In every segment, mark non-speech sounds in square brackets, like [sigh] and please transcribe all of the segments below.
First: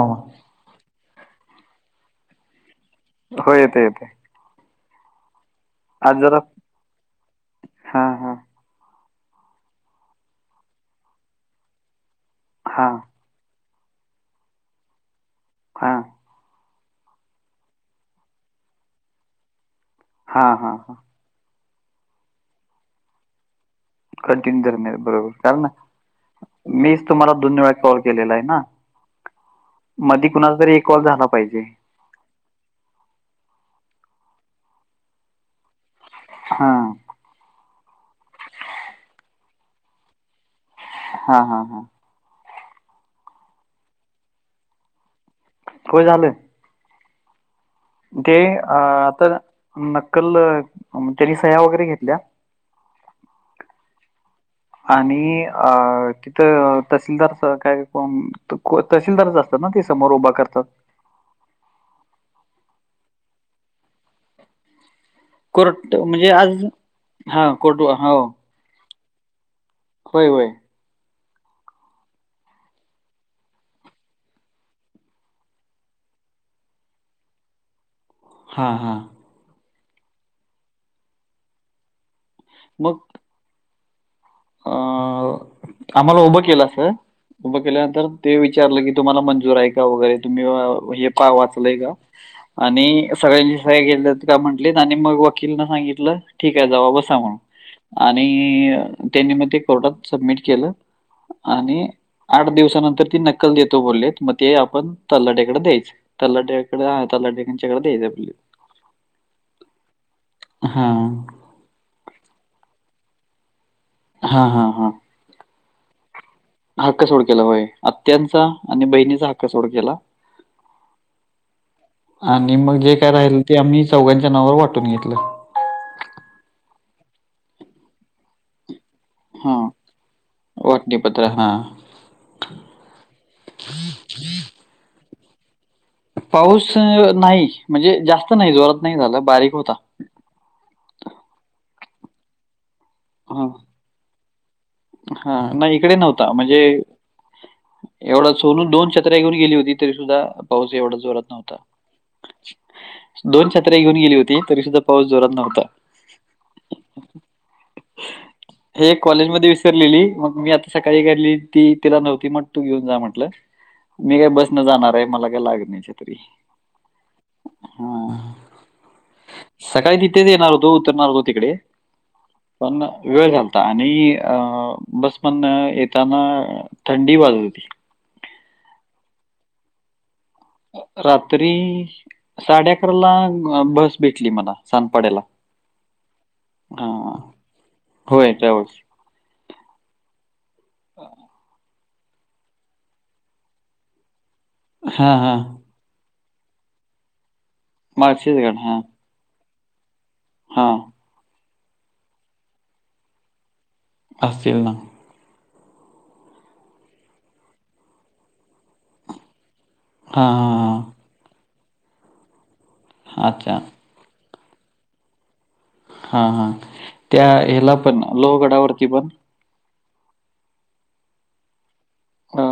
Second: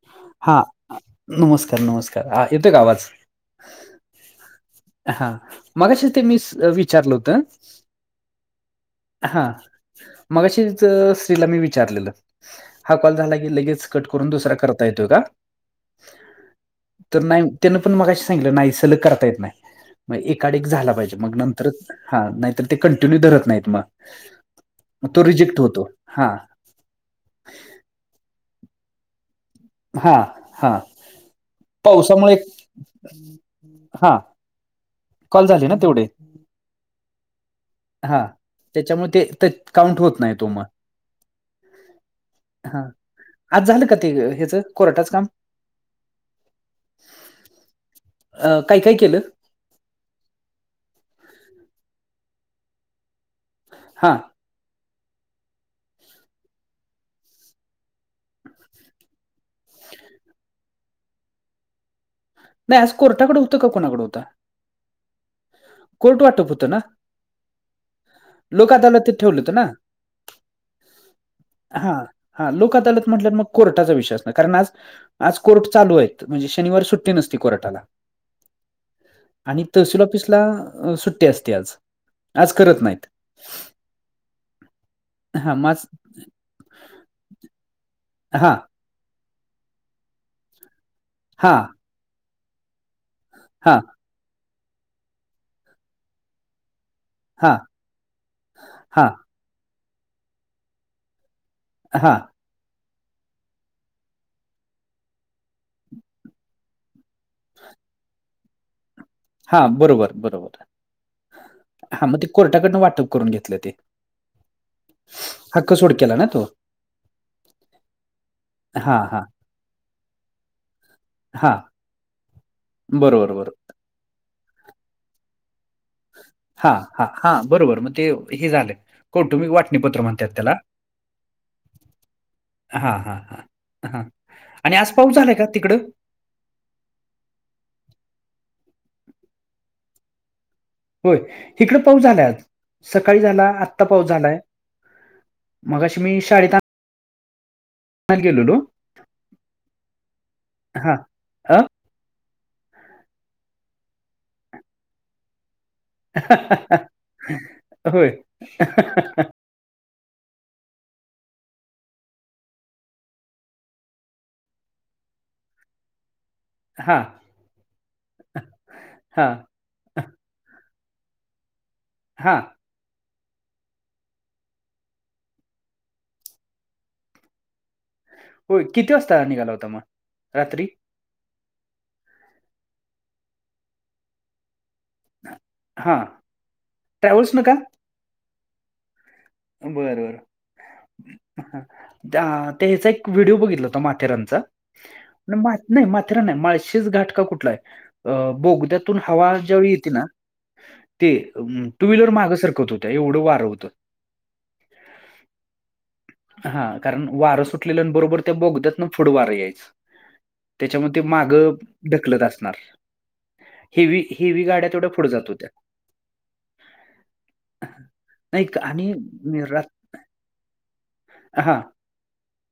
हो हा, नमस्कार, नमस्कार, हा येतोय का आवाज? ते ते. हा मगाशीच ते मीच विचारलं होतं हा हा हा मगाशीच अ श्रीला मी विचारलेलं हा कॉल झाला की लगेच कट करून दुसरा करता येतोय का? हा. तर नाही, त्यान पण मगाशी सांगितलं नाही सलग करता येत नाही, म्हण हा एकाड एक हा झाला हा पाहिजे. मग नंतरच हा, नाहीतर ते कंटिन्यू धरत नाहीत मग कंटिन्यू धरत नाही, मग तो बरोबर रिजेक्ट कारण ना होतो." हां, मीच तुम्हाला दोन वेळा कॉल केलेला आहे ना? हां, मधी कुणाचा तरी हां. एक कॉल झाला पाहिजे. पावसामुळे हा, कॉल झाले ना तेवढे हां, हा, त्याच्यामुळे ते-ते काउंट होत नाही तो मग हा-हा-हा, हा, आज झालं का? ते अ हेचं कोर्टाचं काम होय झालंय. ते अ, काय काय केलं? आता नक्कल अ अम त्यांनी सह्या वगैरे घेतल्या हा, आणि आ तिथं तहसीलदाच काय काम तहसीलदारच असतात ना, ते समोर उभा करतात. नाही, आज कोर्टाकडं होतं का कुणाकडं हुत? कोर्ट म्हणजे आज होतं ना? हा कोर्ट वा हाव लोक अदालतीत ठेवलं होत ना व्हय-व्हय. हा-हा, लोक अदालत म्हटल्यावर मग कोर्टाचा विषय असणार कारण आज आज कोर्ट चालू आहेत म्हणजे शनिवार सुट्टी नसती कोर्टाला. हा-हा, आणि तहसील ऑफिसला सुट्टी असते आज, आज करत मग नाहीत. अ हां, मग आज आम्हाला उभं केलं अस, उभं केल्यानंतर ते हां, विचारलं की तुम्हाला मंजूर आहे का वगैरे तुम्ही अ हे पाहा हां, वाचलंय का आणि सगळ्यांच्या हां, सह्या घेतल्यात का म्हंटलेत आणि मग वकील न सांगितलं ठीक आहे जावा बसा हां, आणि अ हां, त्यांनी ते मग कोर्टात सबमिट केलं आणि हां, आठ दिवसानंतर ती नक्कल देतो बोललेत, मग ते आपण तलाठ्याकड द्यायची. तलाठ्यांकड तलाठ्यांच्याकड द्यायचं आपलं हा बरोबर -बरोबर हा, मग ते कोर्टाकडन वाटप करून घेतलं ते हा-हा-हा, हक्क सोड केला ना तो. हक्क सोड केला होय, आत्यांचा आणि हां, हां, बहिणीचा हक्क सोड केला. हां. आणि मग जे काय बरोबर, राहिलं बरोबर. ते आम्ही चौघांच्या नावावर वाटून घेतलं. हा-हा-हा, बरोबर मग ते हे झालय कौटुंबिक हा वाटणीपत्र म्हणत्यात त्याला वाटणीपत्र हा हा-हा-हा-हा, आणि आज पाऊस झालाय का तिकडं? पाऊस नाही, म्हणजे जास्त नाही जोरात नाही झाला बारीक होता. होय, हिकडं पाऊस झालाय आज. सकाळी हा झाला, आत्ता पाऊस झालाय, हा नाही इकडे मगाशी मी नव्हता शाळेत म्हणजे आ एवढा सोनू दोन छत्र्या घेऊन गेली होती तरी सुद्धा पाऊस हां. एवढा जोरात नव्हता. अ? दोन छत्र्या घेऊन गेली होती तरी सुद्धा पाऊस जोरात नव्हता. [unintelligible] अ होय. एक कॉलेज मध्ये विसरलेली मग मी आता सकाळी काडली ती तिला नव्हती मग तू घेऊन जा म्हटलं मी काय बसने जाणार आहे. मला काय लागे नाही छत्री. हां, हा. हां, सकाळी तिथेच येणार होतो. उतरणार होतो तिकडे. हां, पण ना, वेळ झालता आणि अ बस पण येताना थंडी वाजत होती. होय. किती वाजता निघाला होता मग रात्री. रात्री साडे अकराला बस भेटली मला. सांनपाड्याला हां. हा ट्रॅव्हल्सनं का? होय ट्रॅव्हल्स. बर बरं. अह, त्या त्यायचा एक व्हिडिओ बघितला होता माथेरानचा. हां, हां. माथ नाही माथेरान नाही माळशेज घाट का कुठला आहे? अ माळशेजगड. बोगद्यातून हवा ज्यावेळी येते ना, हा, ते टू व्हीलर मागं सरकत होत्या. एवढं वार होतं. असेल ना, हा कारण वारं सुटलेलं न बरोबर त्या बोगत्यातन पुढं वारं यायच. हा.., त्याच्यामुळ ते मागं ढकलत असणार. अच्छा. हेव्ही हेव्ही गाड्या तेवढ्या पुढे जात होत्या. हा हा, त्या याला पण लोहगडावरती पण निरातं हां, अ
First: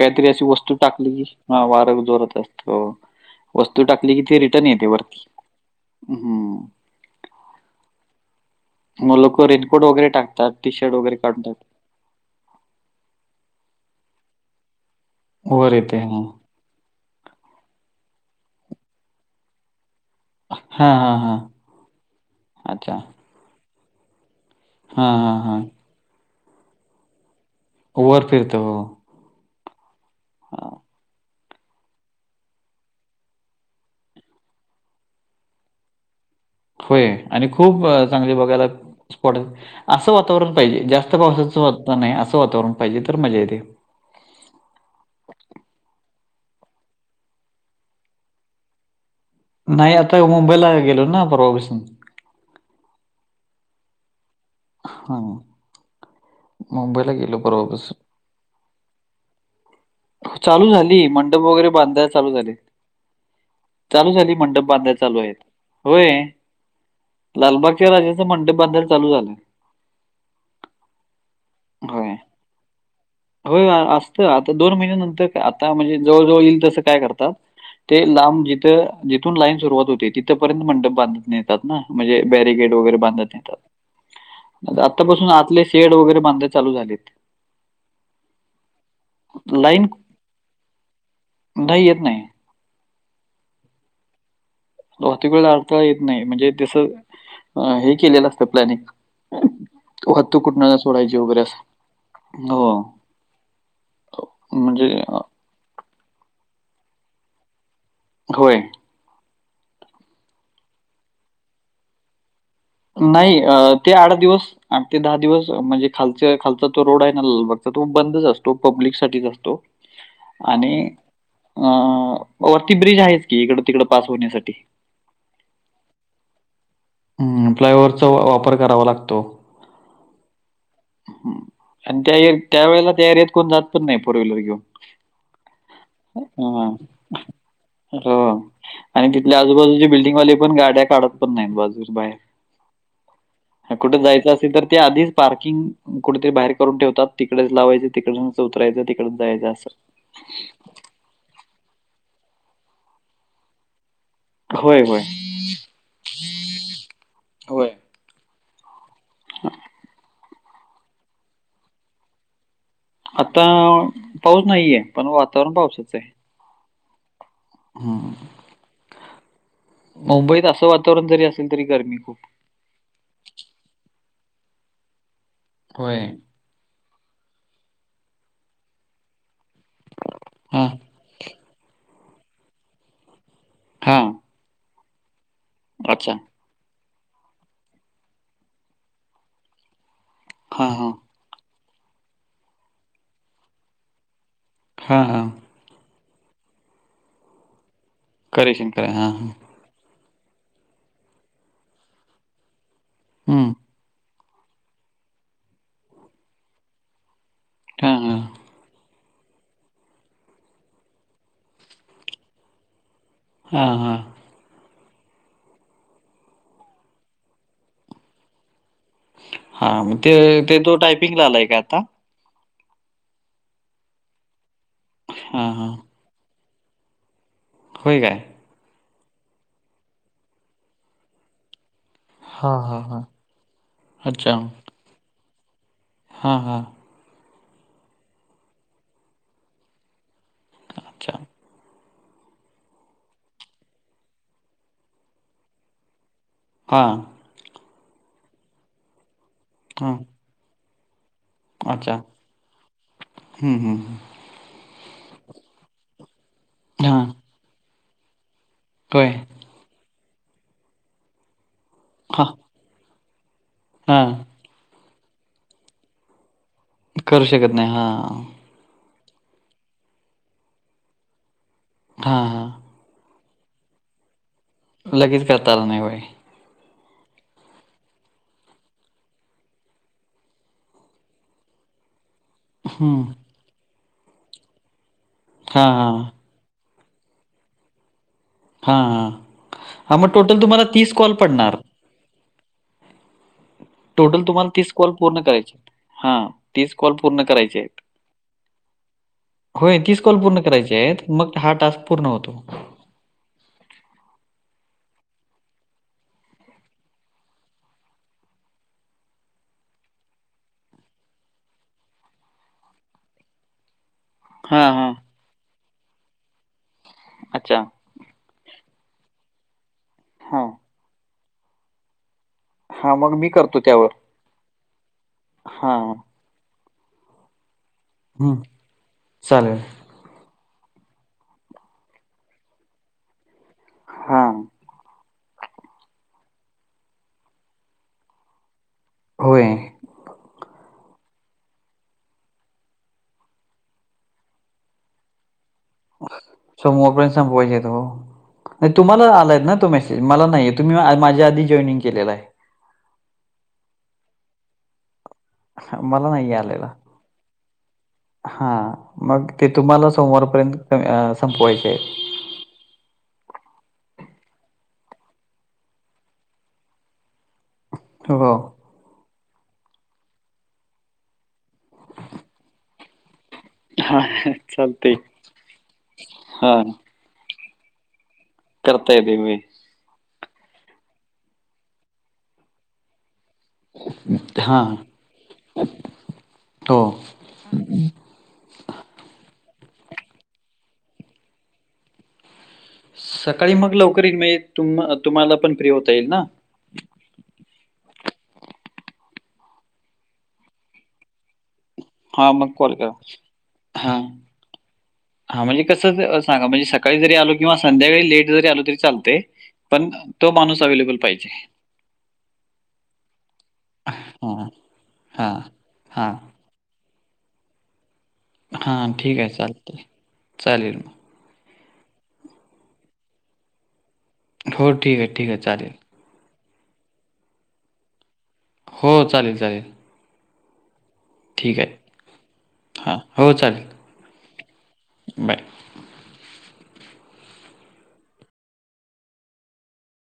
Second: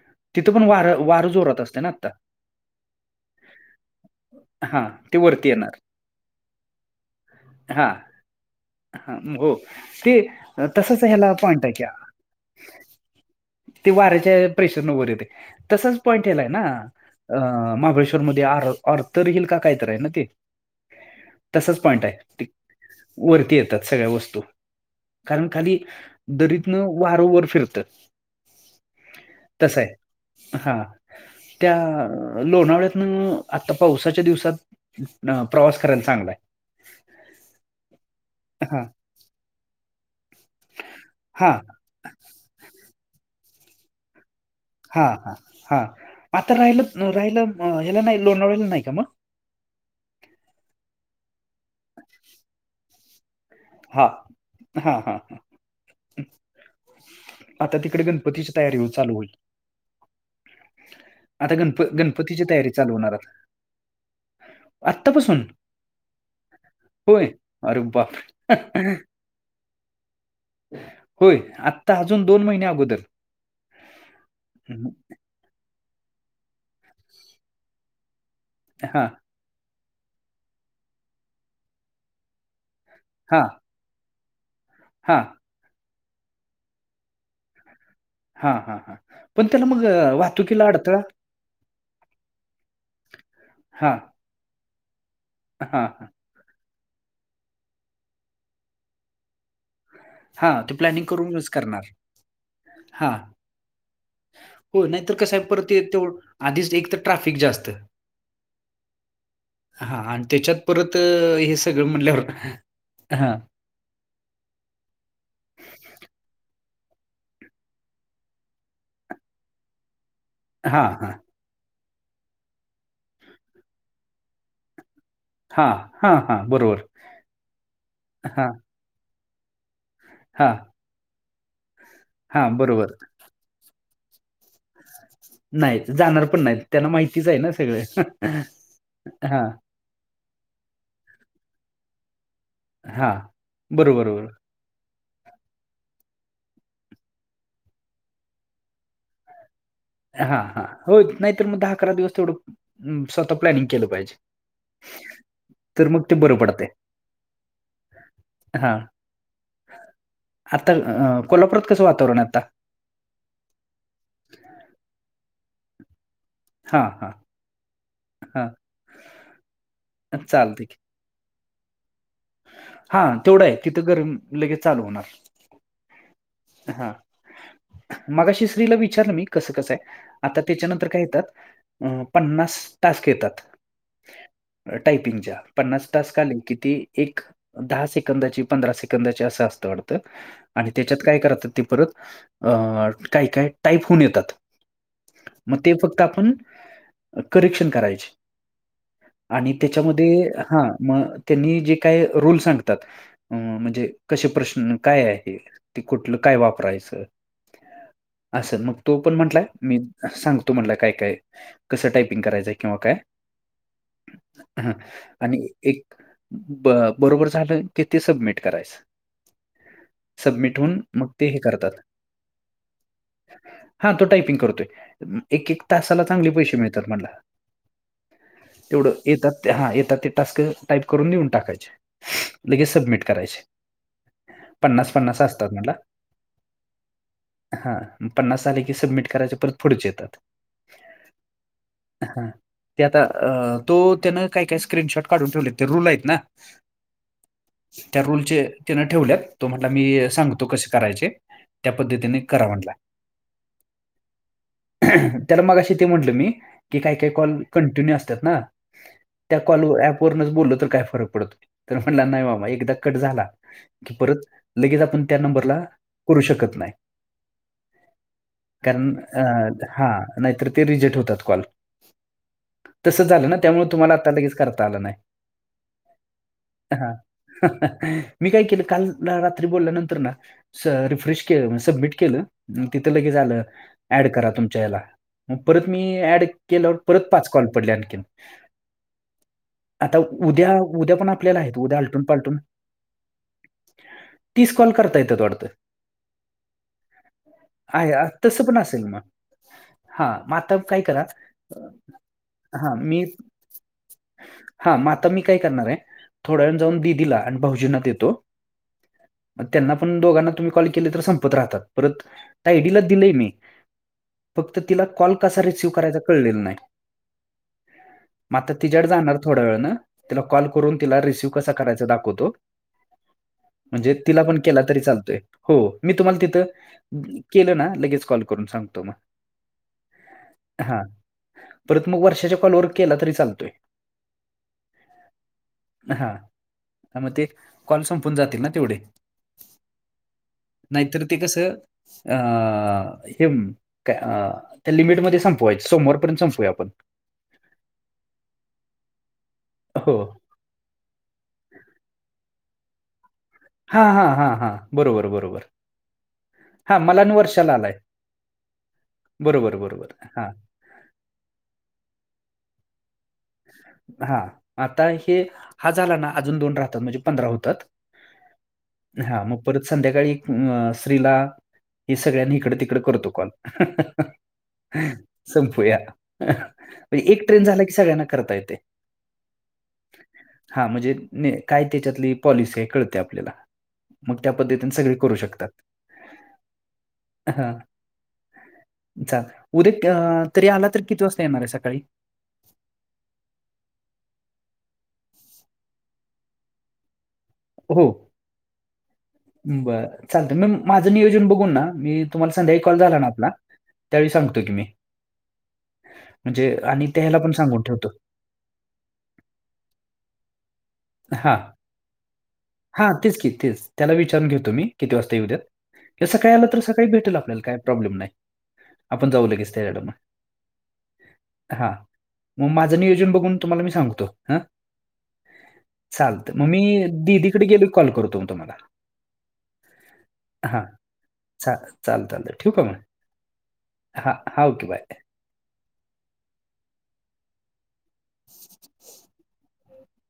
काहीतरी अशी तिथं पण वस्तू वारं टाकली वारं जोरात हा असतंय ना वार आत्ता. जोरात असतो. वस्तू टाकली कि ते रिटर्न येते हां, ते वरती. हम्म, हा, हा, लोक हो रेनकोट वगैरे ते टाकतात, टी शर्ट तसच वगैरे ह्याला काढून पॉईंट टाकतात. आहे क्या. ते वाऱ्याच्या प्रेशरन वर येते. वर येते. तसच हां. पॉइंट ह्याला आहे ना, अ महाबळेश्वर मध्ये आर ऑर्थर हिल का काय तर आहे ना ते. हां, हां, हां. तसचं पॉइंट आहे. अच्छा. वरती येतात. सगळ्या वस्तू हां, हां, कारण हां. खाली दरीतनं वारंवर फिरत. वर फिरत हो. तसा आहे. हां. हा, त्या लोणावळ्यातनं आता पावसाच्या दिवसात न प्रवास करायला चांगलाय. होय. आणि खूप चांगले बघायला हा स्पॉट असं वातावरण पाहिजे जास्त हा पावसाच वाता च नाही. असं वातावरण पाहिजे तर मजा येते. हा हा हा, आता राहिलत राहिला हेला नाही लोणावळा नाही का मग? नाही आता मुंबईला गेलो ना, परवापासून. [unintelligible] हा, हा हा हा, हां. मुंबईला गेलो आता परवापासून. तिकडे गण गणपतीची तयारी हो चालू होईल. चालू झाली. मंडप आता वगैरे गणप बांधायला चालू गणपतीची झाले. तयारी चालू होणार आता चालू झाली. मंडप बांधाय चालू आहेत. आत्तापासून होय. होय अरे लालबागच्या बाप राजाचा मंडप [unintelligible] चालू झालंय. होय आत्ता होय. अजून दोन महिन्या अगोदर. होय असतंय. दोन हम्म. महिन्यानंतर आता म्हणजे जवळ जवळ येईल तसं काय करतात ते लांब जिथ. हा लाईन सुरुवात होते, तिथपर्यंत मंडप बांधत नेतात ना म्हणजे बॅरिगेट वगैरे बांधत हा नेतात. हा आतापासून आतले शेड वगैरे बांधय चालू झालेय. हा हा हां पण त्याला मग लाईन वाहतुकीला अडथळा. नाही येत नाही. हां बहुतेक वेळा अडथळा येत नाही म्हणजे तसं हे केलेलं असतं प्लॅनिंग. हो वाहतूक हा ते कुठण प्लॅनिंग सोडायची वगैरे करूनच अस करणार हो! हा हो म्हणजे नाहीतर अं, कसं आहे परत ते आधीच एक तर ट्राफिक जास्त. होय. हा आणि त्याच्यात परत हे सगळं म्हणल्यावर. हा नाही ते आठ दिवस ते दहा दिवस म्हणजे खालच खाल. तो रोड आहे ना बघ तो बंदच असतो पब्लिक साठीच असतो आणि हा हा हो वरती ब्रिज आहेच की इकड तिकड पास होण्यासाठी. हा हा हा बरोबर. फ्लायओव्हरचा वापर करावा लागतो. हां! ह आणि त्या त्या बरोबर वेळेला एरियात कोणी जात पण नाही फोर व्हीलर घेऊन. नाहीत जाणार पण नाहीत हां, त्यांना माहितीच आहे ना सगळे. हो आणि तिथल्या आजूबाजूची बिल्डिंगवाली पण गाड्या काढत पण नाहीत बाजू हां. बाहेर. कुठे बरोबर, बरोबर. जायचं असेल तर ते आधीच. पार्किंग कुठेतरी बाहेर करून ठेवतात तिकडेच लावायचं तिकडच उतरायचं तिकड जायचं असं. हा हा होत नाही तर मग दहा अकरा दिवस तेवढं स्वतः प्लॅनिंग केलं पाहिजे. होय होय. तरमुक्त बर पडते हा हा आता कोल्हापुरात कसं वातावरण आहे आता. आता पाऊस नाहीये पण वातावरण पावसाच आहे. हां हा मुंबईत असं चालतंय वातावरण जरी असेल तरी गरमी खूप आहे. हा तेवढा आहे तिथ गरम लगेच चालू होणार. होय. हा, मगा शिरीला विचारलं मी. कसं कसंय आता हां. त्याच्यानंतर काय येतात पन्नास टास्क येतात. हा टायपिंगच्या पन्नास तासक आले कि ती. एक दहा सेकंदाची पंधरा सेकंदाची असं असतं वाटतं आणि हां, हां. त्याच्यात काय करतात. ते परत अ काय काय टाईप होऊन येतात. हां हां मग ते फक्त आपण करेक्शन करायचे. करेशन करयचे हा हा आणि त्याच्यामध्ये हा मग त्यांनी जे काय रूल सांगतात हं. म्हणजे कसे प्रश्न, काय आहे हे? ते कुठलं काय वापरायचं? हां, हां. असं मग तो पण म्हटलाय मी सांगतो म्हटलाय काय काय कसं टायपिंग करायचंय किंवा काय हा हा ह आणि एक ब बरोबर झालं कि ते सबमिट करायचं. हां, मग ते ते सबमिट तो हुन मग टायपिंगला ते हे आलाय का आता? करतात हा तो टायपिंग करतोय एक हां, एक हां. तासाला चांगले पैसे मिळतात म्हणला. हो काय तेवढं येतात हा येतात ते टास्क टाईप करून लिहून टाकायचे. हां, लगेच हां, हां. सबमिट करायचे पन्नास पन्नास असतात म्हणला हा हां हा पन्नास झाले की सबमिट करायच परत पुढचे येतात. अच्छा. हा ते आता तो त्यानं काही काय स्क्रीनशॉट काढून ठेवलेत ते रुल आहेत ना. हां त्या रूलचे तिनं ठेवल्यात, तो म्हटला हां. मी सांगतो कसे करायचे. त्या अच्छा. पद्धतीने करा म्हटलाय. हं, हं, हं. त्याला मगाशी ते म्हटलं मी की काही हां. काही कॉल कंटिन्यू असतात ना होय त्या कॉल ऍप वरूनच बोललो तर काय फरक पडतोय, तर म्हणला नाही हां, मामा एकदा कट झाला परत हां. लगेच आपण त्या नंबरला करू शकत नाही. करू शकत नाही हा कारण हा नाहीतर ते रिजेट होतात कॉल हा हा तसं झालं ना त्यामुळे तुम्हाला आता लगेच करता आलं नाही. लगेच करता आलं नाही व्हय हा मी काय केलं काल रात्री बोलल्या नंतर ना रिफ्रेश के सबमिट केलं तिथं हं. लगेच आलं ऍड करा तुमच्या याला मग परत हां, मी हां. ऍड केलं परत पाच कॉल पडले आणखीन हा हा हा मग टोटल तुम्हाला तीस उद्या पण कॉल आपल्याला पडणार. आहेत उद्या आलटून पालटून टोटल तुम्हाला तीस कॉल करता येतात पूर्ण वाढतं. करायचे आहेत. हां, कॉल पूर्ण करायचे आहेत. आहे तसं पण असेल मग होय, हा कॉल मग पूर्ण आता करायचे काय करा आहेत. मग हा टास्क पूर्ण होतो. हा मी हा आता मी काय करणार आहे थोड्या वेळानं जाऊन दिदिला आणि भाऊजींना देतो. मग त्यांना पण दोघांना तुम्ही कॉल केले तर संपत राहतात परत आयडीला दिलंय मी फक्त हां, तिला हां. कॉल कसा रिसिव करायचा कळलेला नाही अच्छा मग आता तिच्याकड जाणार थोड्या वेळानं तिला हां. कॉल करून तिला रिसिव कसा करायच दाखवतो. हा मग मी करतो त्यावर म्हणजे तिला पण केला तरी चालतोय, हो मी हां. तुम्हाला तिथ केलं ना लगेच कॉल हं. करून सांगतो मगं चालेल. हा परत मग वर्षाच्या कॉलवर केला तरी चालतोय. हा हा मग ते कॉल संपून जातील ना तेवढे होय. [unintelligible] [inaudible] नैतृतिकसं अ [inaudible] हे का [inaudible] त्या लिमिटमध्ये सांग स [unintelligible] [inaudible] [inaudible] [unintelligible] सो मोपयस पोयचेत हो नाही तुम्हाला आलायत ना तो हो मेसेज मला नाही [inaudible] आहे तुम्ही माझ्या आधी जॉइनिंग केलेला आहे. हा! हा! हा! हा बरोबर, बरोबर मला नाहीये आलेला. हा मलान वर्षाला आलाय. हा, मग ते बरोबर तुम्हाला बरोबर हा सोमवारपर्यंत संपवायचेय. हा आता हे हा झाला ना. अजून दोन राहतात. म्हणजे पंधरा होतात. [unintelligible] [inaudible] हो हा मग परत संध्याकाळी [inaudible] स्त्रीला हे सगळ्यांनी इकडे, तिकड करतो कॉल. हा चालतंय [unintelligible] [inaudible] संपूया हा म्हणज एक ट्रेन [inaudible] झा [inaudible] कीगळ्यांना करता ये करता येते मी. हा म्हणजे न काय त्याच्यातली पॉलिसी आहे. कळते आपल्याला. मग त्या हा पद्धतीने सगळे करू शकतात. हो हा [inaudible] ल उद्या तरी आला तर किती वाजता येणार आहे सकाळी. सकाळी मग लवकर [inaudible] त तुम्हाला पण फ्री होता येईल ना. हो, बर चालत मग माझं नियोजन बघून ना. मी हा तुम्हाला मग संध्याकाळी कॉल करा. झाला ना आपला, हा त्यावेळी सांगतो की मी. हा म्हणजे कसं सांगा म्हणजे आणि सकाळी जरी त्याला पण आलो किंवा सांगून ठेवतो संध्याकाळी लेट जरी आलो तरी लते. पण तो माणूस अवेलेबल पाहिजे. हा तेच की तेच, त्याला विचारून घेऊ हा तुम्ही किती वाजता येऊ हा द्यात. हा सकाळी आला तरका [inaudible] काही भेटेल आपल्याला काही प्रॉब्लेम नाही. हां आपण ठीक जाऊ आहे. लगेच चालेलते त्याच्याकडे चालेल मग. हा, मग माझं नियोजन बघून तुम्हाला मी सांगतो ह. [inaudible] होछ ठीक आहे. ठीक [inaudible] चालेल चालत मग मी दीदीकडे [inaudible] गेले कॉल करतो मग तुम्हाला. हो चालेल चालेल. हा. चाल ठीक आहे. [inaudible] चाल [inaudible] ठठीक आहे म हां हो चालेल हाा ओके बाय बाय.